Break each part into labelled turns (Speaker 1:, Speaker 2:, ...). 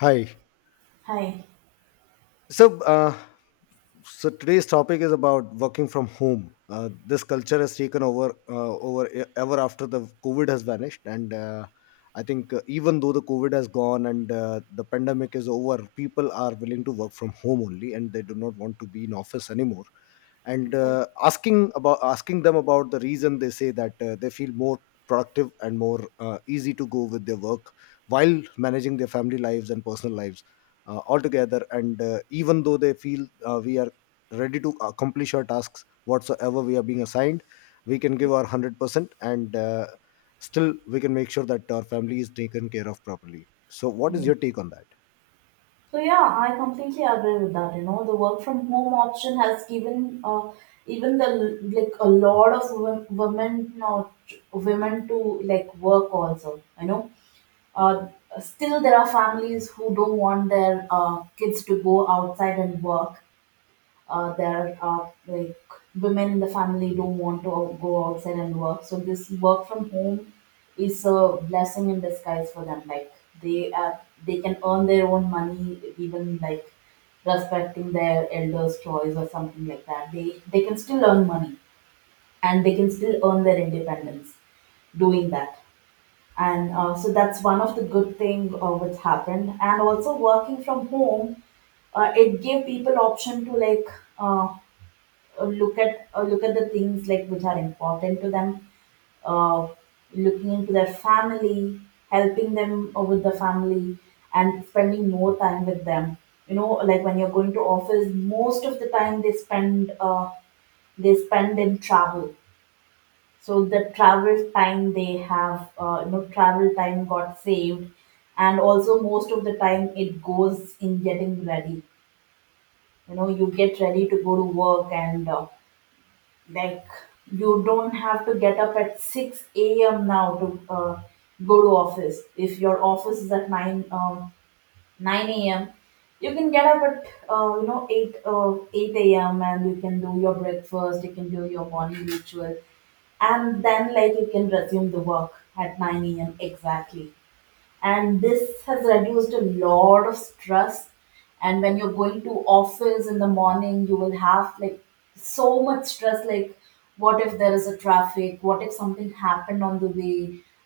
Speaker 1: Hi.
Speaker 2: Hi.
Speaker 1: So, uh, so today's topic is about working from home. This culture has taken over, over ever after the COVID has vanished, and I think even though the COVID has gone and the pandemic is over, people are willing to work from home only, and they do not want to be in office anymore and
Speaker 2: Yeah.
Speaker 1: uh, asking them about the reason. They say that they feel more productive and more easy to go with their work while managing their family lives and personal lives altogether, and even though they feel we are ready to accomplish our tasks whatsoever we are being assigned, we can give our 100%, and still we can make sure that our family is taken care of properly. So what is
Speaker 2: Mm.
Speaker 1: your take on that?
Speaker 2: So yeah, I completely agree with that. The work from home option has given even the like a lot of women to like work also. Uh, Still there are families who don't want their kids to go outside and work. There are like women in the family don't want to go outside and work, so this work from home is a blessing in disguise for them. Like they are they can earn their own money, even like respecting their elders choice or something like that. They can still earn money, and they can still earn their independence doing that. And so that's one of the good thing which happened. And also, working from home, it gave people option to like uh, look at the things like which are important to them. uh, Looking into their family, helping them with the family, and spending more time with them. Like when you're going to office, most of the time they spend in travel. So the travel time they have travel time got saved, and also most of the time it goes in getting ready. You get ready to go to work, and like you don't have to get up at six a.m. now to go to office. If your office is at nine a.m., you can get up at eight a.m. and you can do your breakfast. You can do your morning ritual, and then like you can resume the work at nine a.m. exactly. And this has reduced a lot of stress. And when you're going to office in the morning, you will have like so much stress, like what if there is a traffic, what if something happened on the way,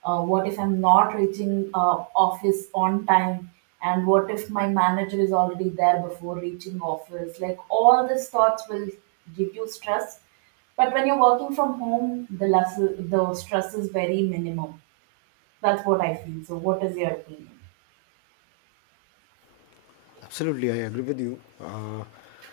Speaker 2: what if I'm not reaching office on time, and what if my manager is already there before reaching office? Like all these thoughts will give you stress. But when you're working from home, the stress is very minimum. That's what I feel. So, what is your opinion?
Speaker 1: Absolutely, I agree with you.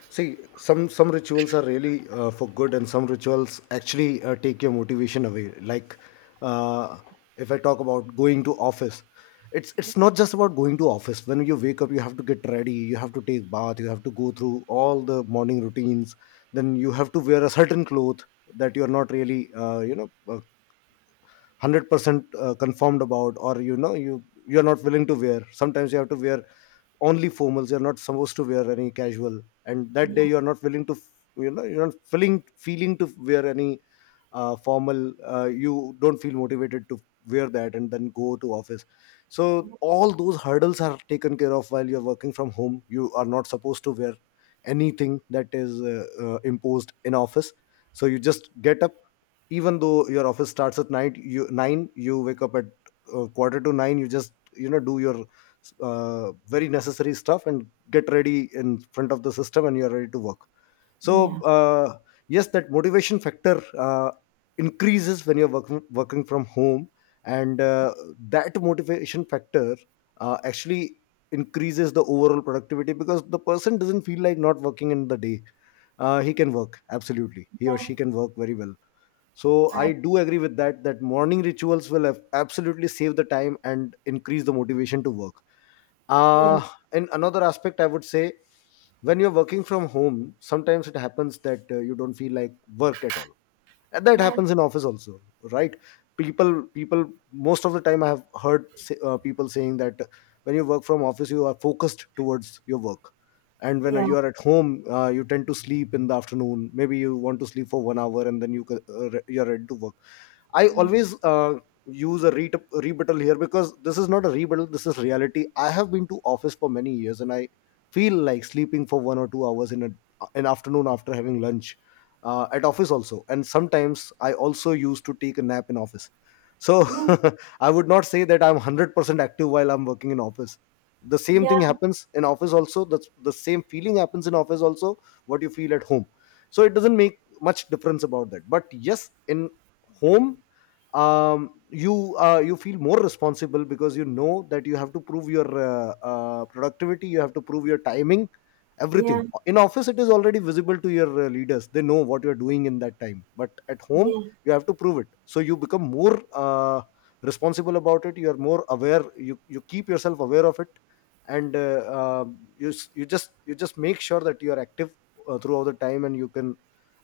Speaker 1: See, some rituals are really for good, and some rituals actually take your motivation away. Like, uh, if I talk about going to office, it's not just about going to office. When you wake up, you have to get ready, you have to take bath, you have to go through all the morning routines. Then you have to wear a certain cloth that you are not really, you know, 100% confirmed about, or you know you're not willing to wear. Sometimes you have to wear only formals. You're not supposed to wear any casual, and that day
Speaker 2: Yeah,
Speaker 1: you're not willing to you know you're not feeling to wear any formal. You don't feel motivated to wear that and then go to office. So all those hurdles are taken care of while you're working from home. You are not supposed to wear anything that is imposed in office. So you just get up, even though your office starts at night, you 9 you wake up at quarter to 9. You just, you know, do your very necessary stuff and get ready in front of the system and you are ready to work. so
Speaker 2: yeah,
Speaker 1: uh, yes, that motivation factor increases when you're working from home, and that motivation factor actually increases the overall productivity because the person doesn't feel like not working in the day. He can work, absolutely. He or
Speaker 2: yeah,
Speaker 1: she can work very well. So
Speaker 2: I,
Speaker 1: I do agree with that, that morning rituals will have absolutely save the time and increase the motivation to work.
Speaker 2: yeah,
Speaker 1: uh, in another aspect, I would say when you're working from home, sometimes it happens that you don't feel like work at all, and that
Speaker 2: yeah,
Speaker 1: happens in office also, right? People most of the time I have heard say, people saying that when you work from office you are focused towards your work, and when
Speaker 2: yeah,
Speaker 1: you are at home you tend to sleep in the afternoon. Maybe you want to sleep for 1 hour and then you you're ready to work. I
Speaker 2: yeah,
Speaker 1: always use a rebuttal here, because this is not a rebuttal, this is reality. I have been to office for many years and I feel like sleeping for 1 or 2 hours in an afternoon after having lunch at office also. And sometimes I also used to take a nap in office. So
Speaker 2: yeah,
Speaker 1: I would not say that I'm 100% active while I'm working in office. The same
Speaker 2: yeah,
Speaker 1: thing happens in office also. The same feeling happens in office also, what you feel at home. So it doesn't make much difference about that. But yes, in home, you you feel more responsible because you know that you have to prove your productivity. You have to prove your timing. Everything in office, it is already visible to your leaders. They know what you are doing in that time, but at home
Speaker 2: yeah,
Speaker 1: you have to prove it. So you become more responsible about it. You are more aware, you keep yourself aware of it, and uh, you just make sure that you are active throughout the time, and you can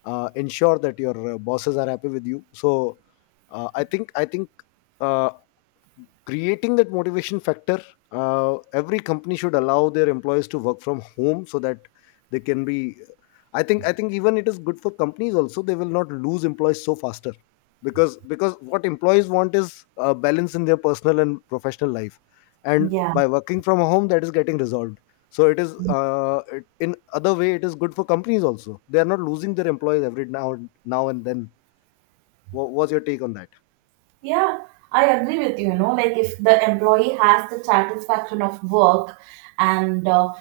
Speaker 1: ensure that your bosses are happy with you. So I think uh, creating that motivation factor, every company should allow their employees to work from home, so that they can be, I think even it is good for companies also. They will not lose employees so faster, because what employees want is a balance in their personal and professional life, and
Speaker 2: yeah.
Speaker 1: by working from home that is getting resolved. So it is
Speaker 2: Mm.
Speaker 1: in other way, it is good for companies also. They are not losing their employees every now and then. What's your take on that?
Speaker 2: Yeah, I agree with you. Like if the employee has the satisfaction of work, and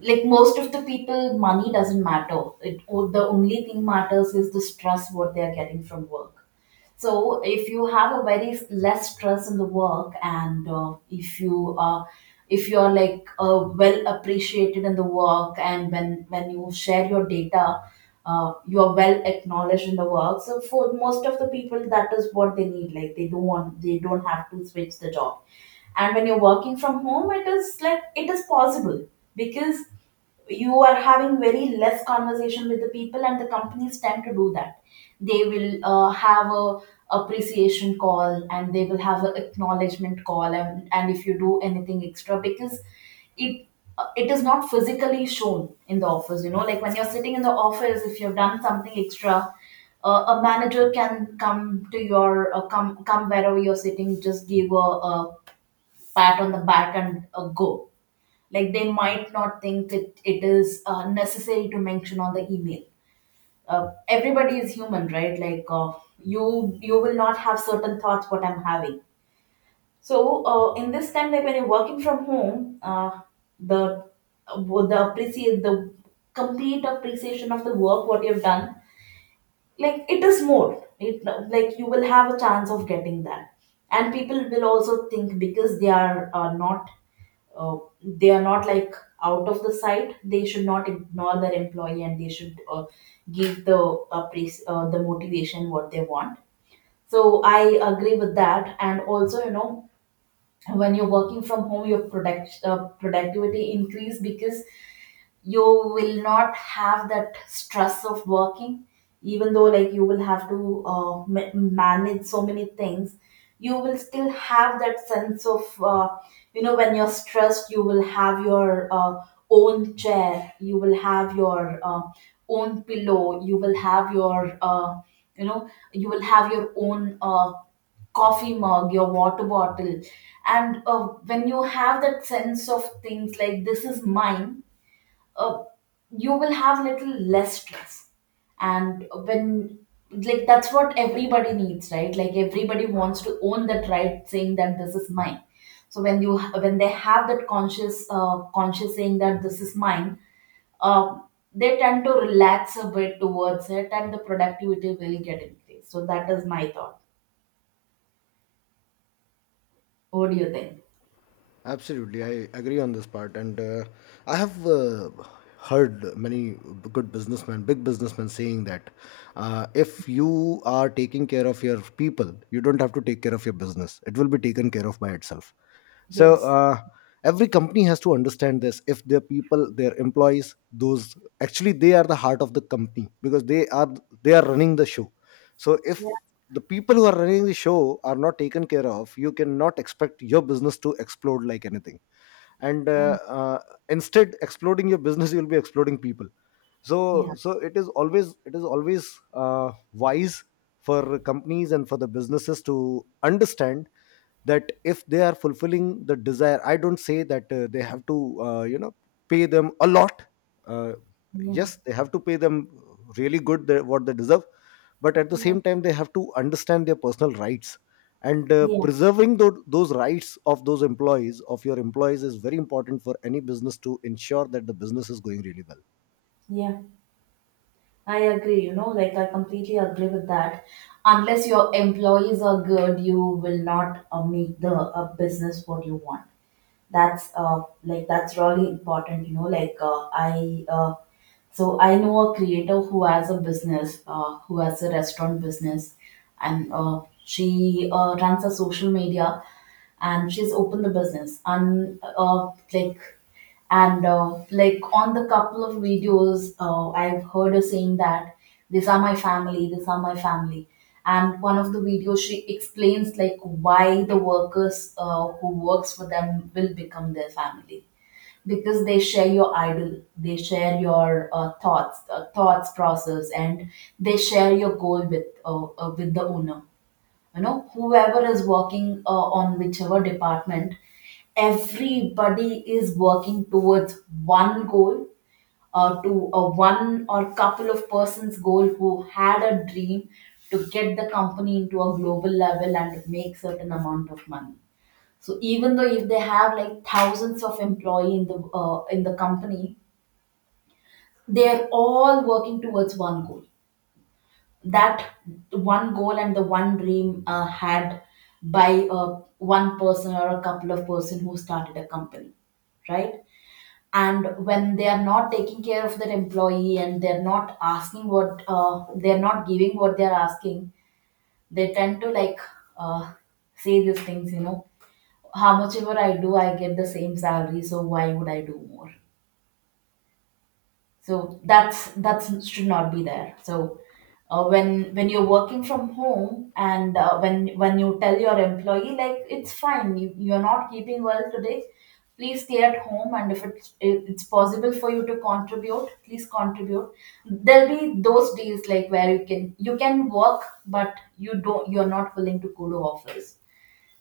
Speaker 2: like most of the people money doesn't matter, the only thing matters is the stress what they are getting from work. So if you have a very less stress in the work, and if you're like well appreciated in the work, and when you share your data, you're well acknowledged in the work. So for most of the people, that is what they need. Like they don't have to switch the job. And when you're working from home, it is like it is possible, because you are having very less conversation with the people, and the companies tend to do that. They will have a appreciation call, and they will have an acknowledgement call, and if you do anything extra, because it it is not physically shown in the office. Like when you're sitting in the office, if you've done something extra, a manager can come to your come come wherever you're sitting, just give a pat on the back and go. Like they might not think it is necessary to mention on the email. Everybody is human, right? Like you will not have certain thoughts what I'm having. So in this time, like when you're working from home, the uh, the complete appreciation of the work what you've done, like it is more. It like you will have a chance of getting that. And people will also think, because uh, they are not like out of the sight, they should not ignore their employee. And they should give the motivation what they want. So I agree with that, and also, when you're working from home, your productivity increase, because you will not have that stress of working, even though like you will have to manage so many things. You will still have that sense of when you're stressed, you will have your own chair, you will have your own pillow, you will have your own coffee mug, your water bottle. And when you have that sense of things like this is mine, uh, you will have little less stress. And when, like, that's what everybody needs, right? Like everybody wants to own that, right, saying that this is mine. So when they have that conscious saying that this is mine, um, they tend to relax a bit towards it, and the productivity will get increased. So that is my thought. What do you think?
Speaker 1: Absolutely, I agree on this part, and I have heard many good businessmen, big businessmen, saying that if you are taking care of your people, you don't have to take care of your business; it will be taken care of by itself. so
Speaker 2: Yes.
Speaker 1: uh, every company has to understand this. If their people, their employees, those actually, they are the heart of the company, because they are running the show. So if
Speaker 2: Yeah.
Speaker 1: the people who are running the show are not taken care of, you cannot expect your business to explode like anything, and uh,
Speaker 2: And
Speaker 1: uh, instead exploding your business, you'll be exploding people. So
Speaker 2: yeah,
Speaker 1: so it is always wise for companies and for the businesses to understand that if they are fulfilling the desire, I don't say that they have to you know, pay them a lot. uh,
Speaker 2: yeah,
Speaker 1: yes, they have to pay them really good, what they deserve. But at the
Speaker 2: yeah,
Speaker 1: same time, they have to understand their personal rights, and
Speaker 2: yeah,
Speaker 1: preserving those rights of those employees, of your employees, is very important for any business to ensure that the business is going really well.
Speaker 2: yeah. I agree, like I completely agree with that. Unless your employees are good, you will not make the business what you want. That's really important. Like so I know a creator who has a business, who has a restaurant business, and she runs a social media, and she's opened the business, and like on the couple of videos, I've heard her saying that these are my family, these are my family. And one of the videos she explains like why the workers who works for them will become their family, because they share your idol, they share your thoughts process, and they share your goal with the owner. Whoever is working on whichever department, everybody is working towards one goal, to a one or couple of persons goal who had a dream, to get the company into a global level and to make certain amount of money. So even though if they have like thousands of employee in the company, they are all working towards one goal. That one goal and the one dream had by one person or a couple of person who started a company, right? And when they are not taking care of their employee, and they're not asking what they're not giving what they're asking, they tend to like uh, say these things. How much ever I do, I get the same salary, so why would I do more? So that should not be there. So when you're working from home, and when you tell your employee, like, it's fine, you're not keeping well today, please stay at home. And if it's possible for you to contribute, please contribute. There'll be those days like where you can work, but you're not willing to go to office.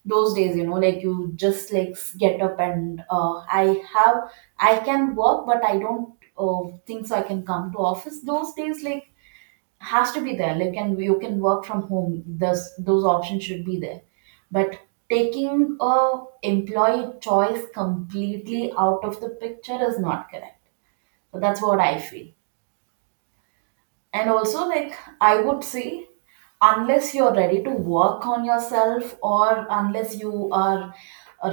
Speaker 2: Those days, like you just like get up, and i have I can work, but I don't think so I can come to office those days. Like has to be there, like, and you can work from home. Thus, those options should be there. But taking a employee choice completely out of the picture is not correct. So that's what I feel. And also, like, I would say, unless you're ready to work on yourself, or unless you are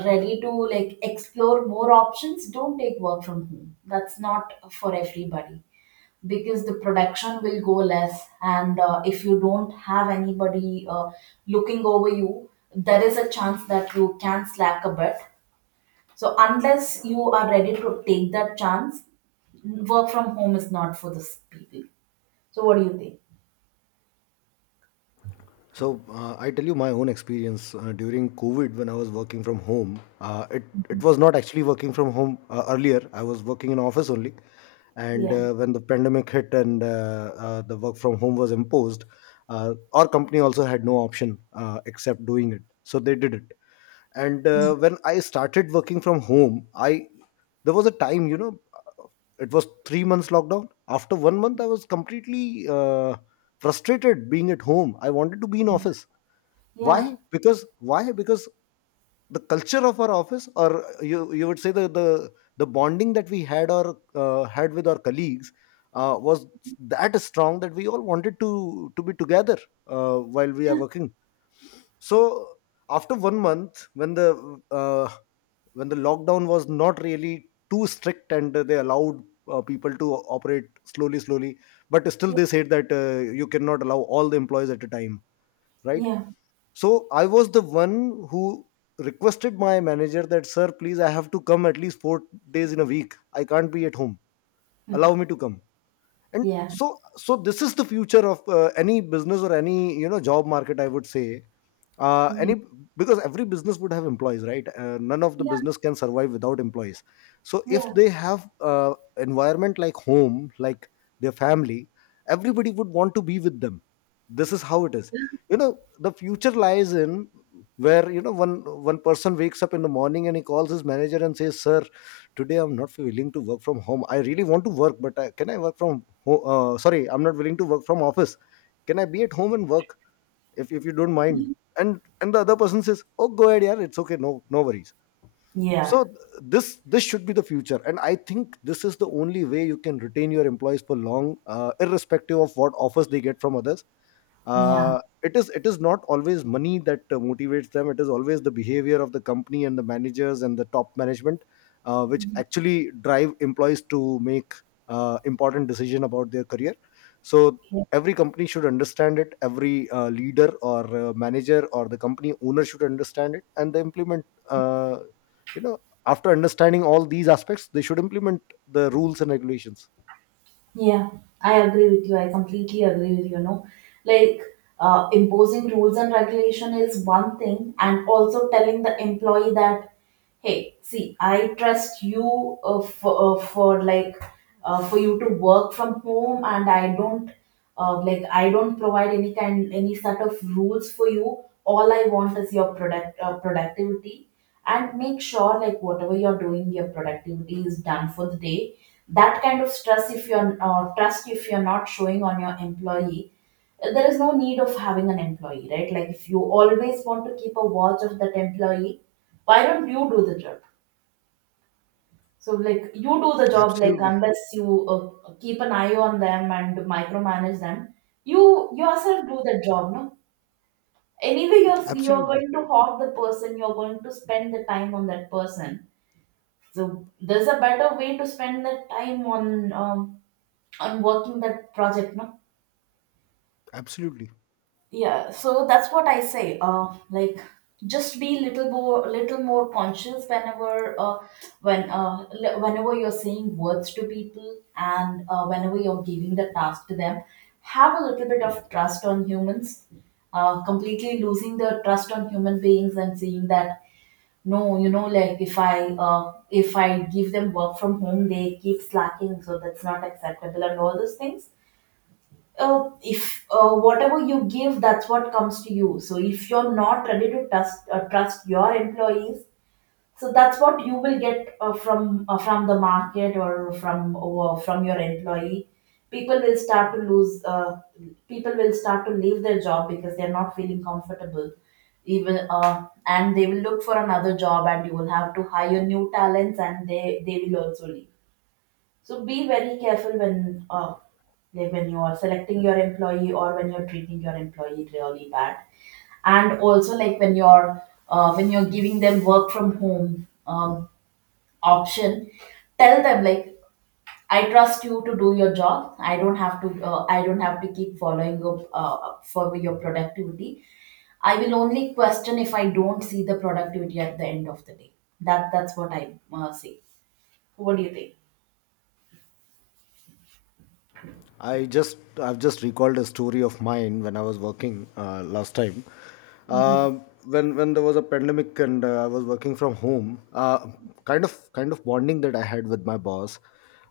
Speaker 2: ready to like explore more options, don't take work from home. That's not for everybody, because the production will go less. And if you don't have anybody looking over you, there is a chance that you can slack a bit. So unless you are ready to take that chance, work from home is not for this people. So what do you think?
Speaker 1: So I tell you my own experience during COVID when I was working from home. It was not actually working from home earlier. I was working in office only, and
Speaker 2: Yeah.
Speaker 1: uh, when the pandemic hit and the work from home was imposed, our company also had no option except doing it. So they did it, and when I started working from home, I, there was a time, you know, it was 3 months lockdown. After 1 month I was completely uh, frustrated being at home. I wanted to be in office. why
Speaker 2: Yeah.
Speaker 1: because why because the culture of our office, or you would say, the bonding that we had, or had with our colleagues, was that strong that we all wanted to be together while we are
Speaker 2: Yeah.
Speaker 1: working. So after 1 month, uh, when the lockdown was not really too strict and they allowed people to operate slowly slowly, but still
Speaker 2: Yeah.
Speaker 1: they said that you cannot allow all the employees at a time, right?
Speaker 2: Yeah.
Speaker 1: So I was the one who requested my manager that, sir, please, I have to come at least 4 days in a week, I can't be at home.
Speaker 2: Mm.
Speaker 1: Allow me to come. And
Speaker 2: Yeah.
Speaker 1: so, so this is the future of any business, or any, you know, job market, I would say,
Speaker 2: Yeah.
Speaker 1: any, because every business would have employees, right? None of the
Speaker 2: Yeah.
Speaker 1: business can survive without employees. So if
Speaker 2: Yeah.
Speaker 1: they have environment like home, like their family, everybody would want to be with them. This is how it is. You know, the future lies in, where you know, one person wakes up in the morning and he calls his manager and says, sir, today I'm not willing to work from home, I really want to work, but can I work from home, sorry, I'm not willing to work from office. Can I be at home and work, if you don't mind?
Speaker 2: Yeah.
Speaker 1: And the other person says, oh, go ahead, yeah, it's okay, no no worries.
Speaker 2: Yeah.
Speaker 1: So this should be the future, and I think this is the only way you can retain your employees for long, irrespective of what offers they get from others.
Speaker 2: Yeah.
Speaker 1: It is not always money that motivates them. It is always the behavior of the company and the managers and the top management, which actually drive employees to make important decision about their career. So
Speaker 2: Yeah.
Speaker 1: every company should understand it. Every leader or manager or the company owner should understand it, and they implement, you know, after understanding all these aspects, they should implement the rules and regulations.
Speaker 2: Yeah, I agree with you. I completely agree with you. No, like imposing rules and regulation is one thing, and also telling the employee that, hey, see, I trust you for, for you to work from home, and I don't provide any sort of rules for you. All I want is your productivity, and make sure like whatever you're doing your productivity is done for the day. That kind of stress, if you're trust, if you're not showing on your employee, there is no need of having an employee, right? Like if you always want to keep a watch of that employee, why don't you do the job? So like you do the job, like
Speaker 1: Absolutely.
Speaker 2: unless you keep an eye on them and micromanage them, you yourself do the job, no? Anyway you're
Speaker 1: Absolutely.
Speaker 2: going to hog the person, you're going to spend the time on that person. So there's a better way to spend the time on working that project, no?
Speaker 1: Absolutely.
Speaker 2: Yeah. So that's what I say. Like just be little more conscious whenever when whenever you're saying words to people, and whenever you're giving the task to them, have a little bit of trust on humans. Completely losing the trust on human beings and seeing that no, you know, like if I give them work from home, they keep slacking, so that's not acceptable, and all those things. If whatever you give, that's what comes to you. So if you're not ready to trust your employees, so that's what you will get from the market, or from your employee. People will start to lose people will start to leave their job because they're not feeling comfortable, even and they will look for another job, and you will have to hire new talents, and they will also leave. So be very careful when like when you are selecting your employee, or when you're treating your employee really bad, and also like when you're giving them work from home option, tell them like I trust you to do your job. I don't have to I don't have to keep following up for your productivity. I will only question if I don't see the productivity at the end of the day. That's what I say. What do you think?
Speaker 1: I just, I've just recalled a story of mine when I was working last time.
Speaker 2: Mhm.
Speaker 1: Uh, when there was a pandemic and I was working from home, kind of bonding that I had with my boss.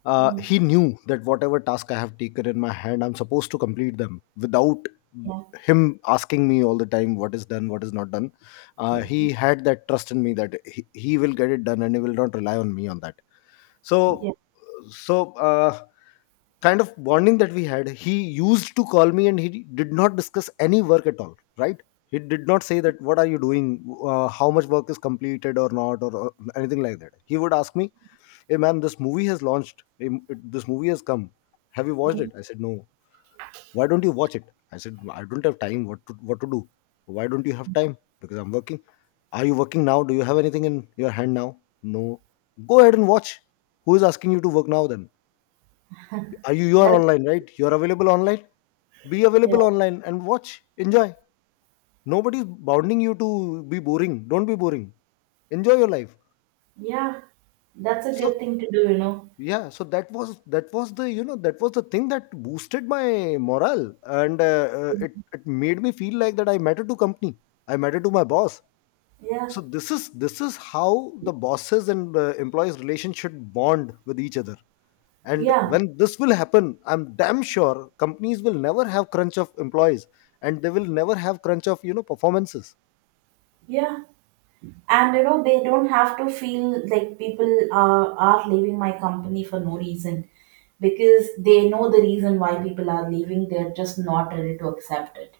Speaker 2: Mhm.
Speaker 1: He knew that whatever task I have taken in my hand, I'm supposed to complete them without
Speaker 2: Yeah.
Speaker 1: him asking me all the time what is done, what is not done.
Speaker 2: Yeah.
Speaker 1: He had that trust in me that he will get it done, and he will not rely on me on that. So so uh, kind of bonding that we had, he used to call me and he did not discuss any work at all, right? He did not say that, what are you doing, how much work is completed or not, or anything like that. He would ask me, hey man, this movie has launched, this movie has come, have you watched
Speaker 2: Mm.
Speaker 1: it? I said, no. Why don't you watch it? I said, I don't have time, what to do. Why don't you have time? Because I'm working. Are you working now? Do you have anything in your hand now? No. Go ahead and watch. Who is asking you to work now then? Are you, you are
Speaker 2: That,
Speaker 1: online, right? You're available online. Be
Speaker 2: yeah.
Speaker 1: available online and watch. Enjoy. Nobody's bounding you to be boring. Don't be boring. Enjoy your life.
Speaker 2: Yeah. That's a good
Speaker 1: so
Speaker 2: thing to do, you know.
Speaker 1: yeah so that was the, you know, that was the thing that boosted my morale, and it, it made me feel like that I matter to company, I matter to my boss.
Speaker 2: Yeah.
Speaker 1: So this is how the bosses and employees relationship bond with each other. And
Speaker 2: Yeah.
Speaker 1: when this will happen, I'm damn sure companies will never have crunch of employees, and they will never have crunch of, you know, performances.
Speaker 2: Yeah. And you know, they don't have to feel like people are leaving my company for no reason, because they know the reason why people are leaving. They're just not ready to accept it.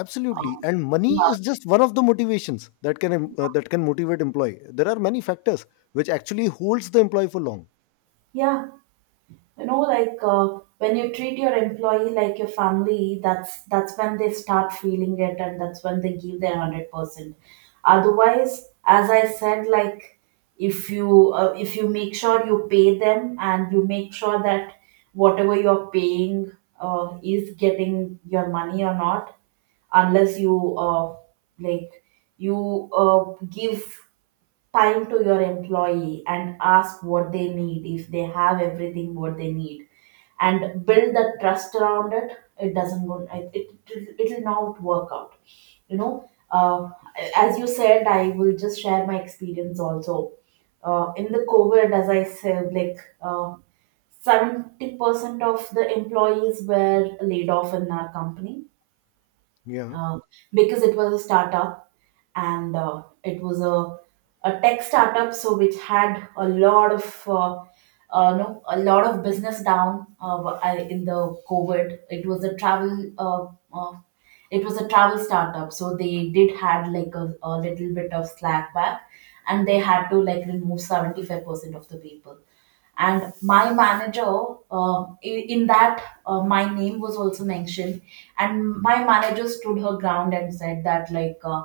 Speaker 1: Absolutely.
Speaker 2: Um,
Speaker 1: And money
Speaker 2: yeah.
Speaker 1: is just one of the motivations that can that can motivate employee. There are many factors which actually holds the employee for long.
Speaker 2: Yeah. You know, like when you treat your employee like your family, that's when they start feeling it, and that's when they give their 100%. Otherwise, as I said, like if you make sure you pay them, and you make sure that whatever you're paying is getting your money or not, unless you like you uh, give time to your employee and ask what they need, if they have everything what they need, and build the trust around it, it doesn't go, it will not work out. You know, as you said, I will just share my experience also. In the COVID, as I said, like 70% of the employees were laid off in our company,
Speaker 1: Yeah.
Speaker 2: uh, because it was a startup. And it was a tech startup, so which had a lot of no, a lot of business down in the COVID. It was a travel uh, it was a travel startup, so they did had like a little bit of slack back, and they had to like remove 75% of the people. And my manager, uh, in that my name was also mentioned, and my manager stood her ground and said that like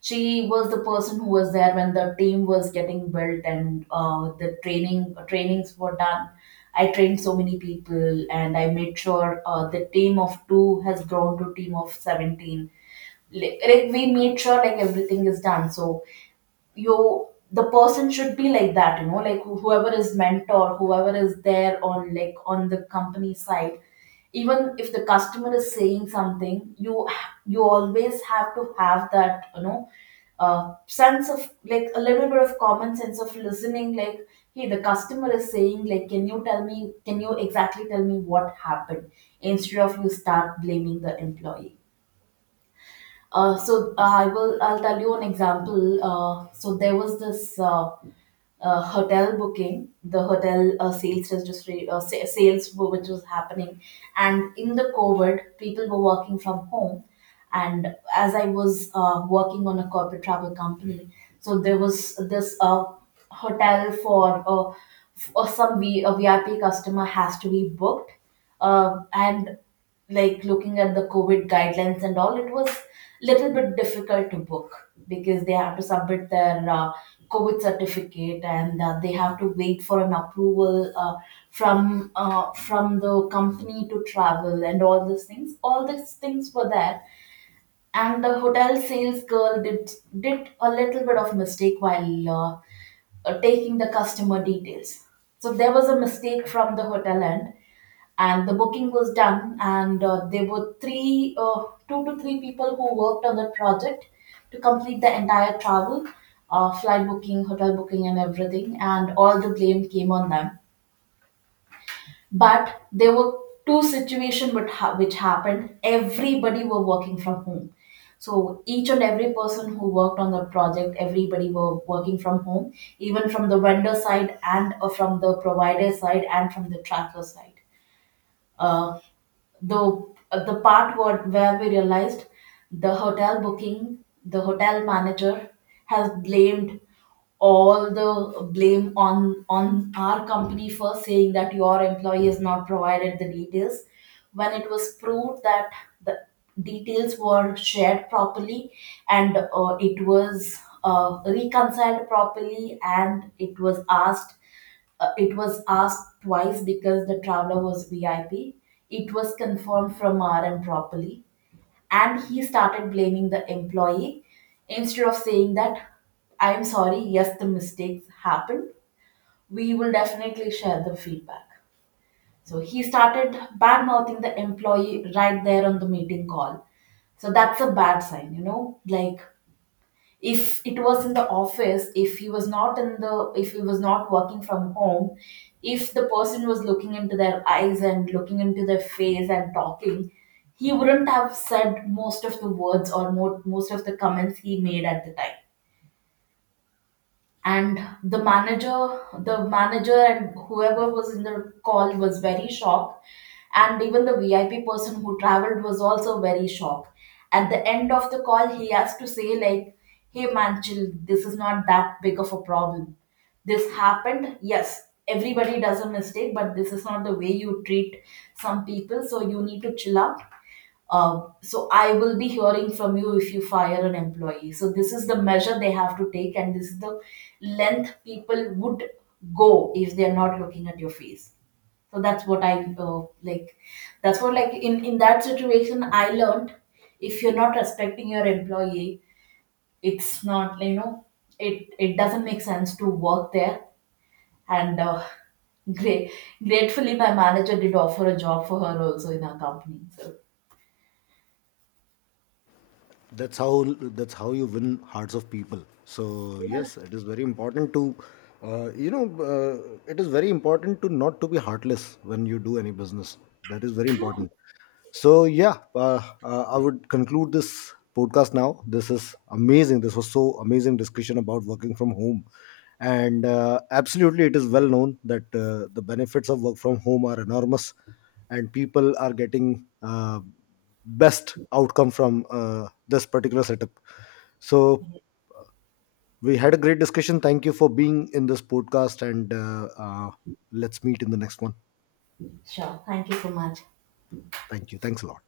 Speaker 2: she was the person who was there when the team was getting built, and the trainings were done. I trained so many people, and I made sure the team of 2 has grown to team of 17. We made sure like everything is done. So you, the person should be like that, you know, like whoever is mentor, whoever is there on like on the company side, even if the customer is saying something, you always have to have that, you know, sense of like a little bit of common sense of listening, like hey, the customer is saying like can you tell me, can you exactly tell me what happened, instead of you start blaming the employee. So I will. I'll tell you an example. So there was this hotel booking, the hotel sales registry, sales which was happening, and in the COVID, people were working from home, and as I was working on a corporate travel company, so there was this hotel for some a VIP customer has to be booked. And like looking at the COVID guidelines and all, it was little bit difficult to book because they have to submit their COVID certificate, and they have to wait for an approval from the company to travel, and all these things, were there. And the hotel sales girl did a little bit of mistake while taking the customer details. So there was a mistake from the hotel end, and the booking was done. And there were three, two to three people who worked on the project to complete the entire travel, flight booking, hotel booking, and everything. And all the blame came on them. But there were two situations which, which happened. Everybody were working from home, so each and every person who worked on the project, everybody were working from home, even from the vendor side, and from the provider side, and from the tracker side. uh, the the part where we realized, the hotel booking, the hotel manager has blamed, all the blame on our company, for saying that your employee has not provided the details, when it was proved that the details were shared properly, and it was reconciled properly, and it was asked, it was asked twice because the traveler was VIP. It was confirmed from RM properly. And he started blaming the employee instead of saying that, I'm sorry, yes, the mistakes happened, we will definitely share the feedback. So he started bad mouthing the employee right there on the meeting call. So that's a bad sign, you know, like if it was in the office, if he was not in the, if he was not working from home, if the person was looking into their eyes and looking into their face and talking, he wouldn't have said most of the words, or most of the comments he made at the time. And the manager, the manager and whoever was in the call was very shocked, and even the VIP person who traveled was also very shocked. At the end of the call, he has to say like, hey man, chill, this is not that big of a problem. This happened, yes, everybody does a mistake, but this is not the way you treat some people, so you need to chill out. So I will be hearing from you if you fire an employee. So this is the measure they have to take, and this is the length people would go if they're not looking at your face. So that's what I like. That's what like in that situation I learned, if you're not respecting your employee, it's not, you know, it doesn't make sense to work there. And. Great. Gratefully, my manager did offer a job for her also in our company. So,
Speaker 1: That's how that's how you win hearts of people. So
Speaker 2: yeah.
Speaker 1: yes, it is very important to you know, uh, it is very important to not to be heartless when you do any business. That is very important. So yeah, I would conclude this podcast now. This is amazing. This was so amazing discussion about working from home, and absolutely, it is well known that the benefits of work from home are enormous, and people are getting best outcome from this particular setup. So we had a great discussion. Thank you for being in this podcast, and let's meet in the next one.
Speaker 2: Sure. Thank you so much.
Speaker 1: Thank you. Thanks a lot.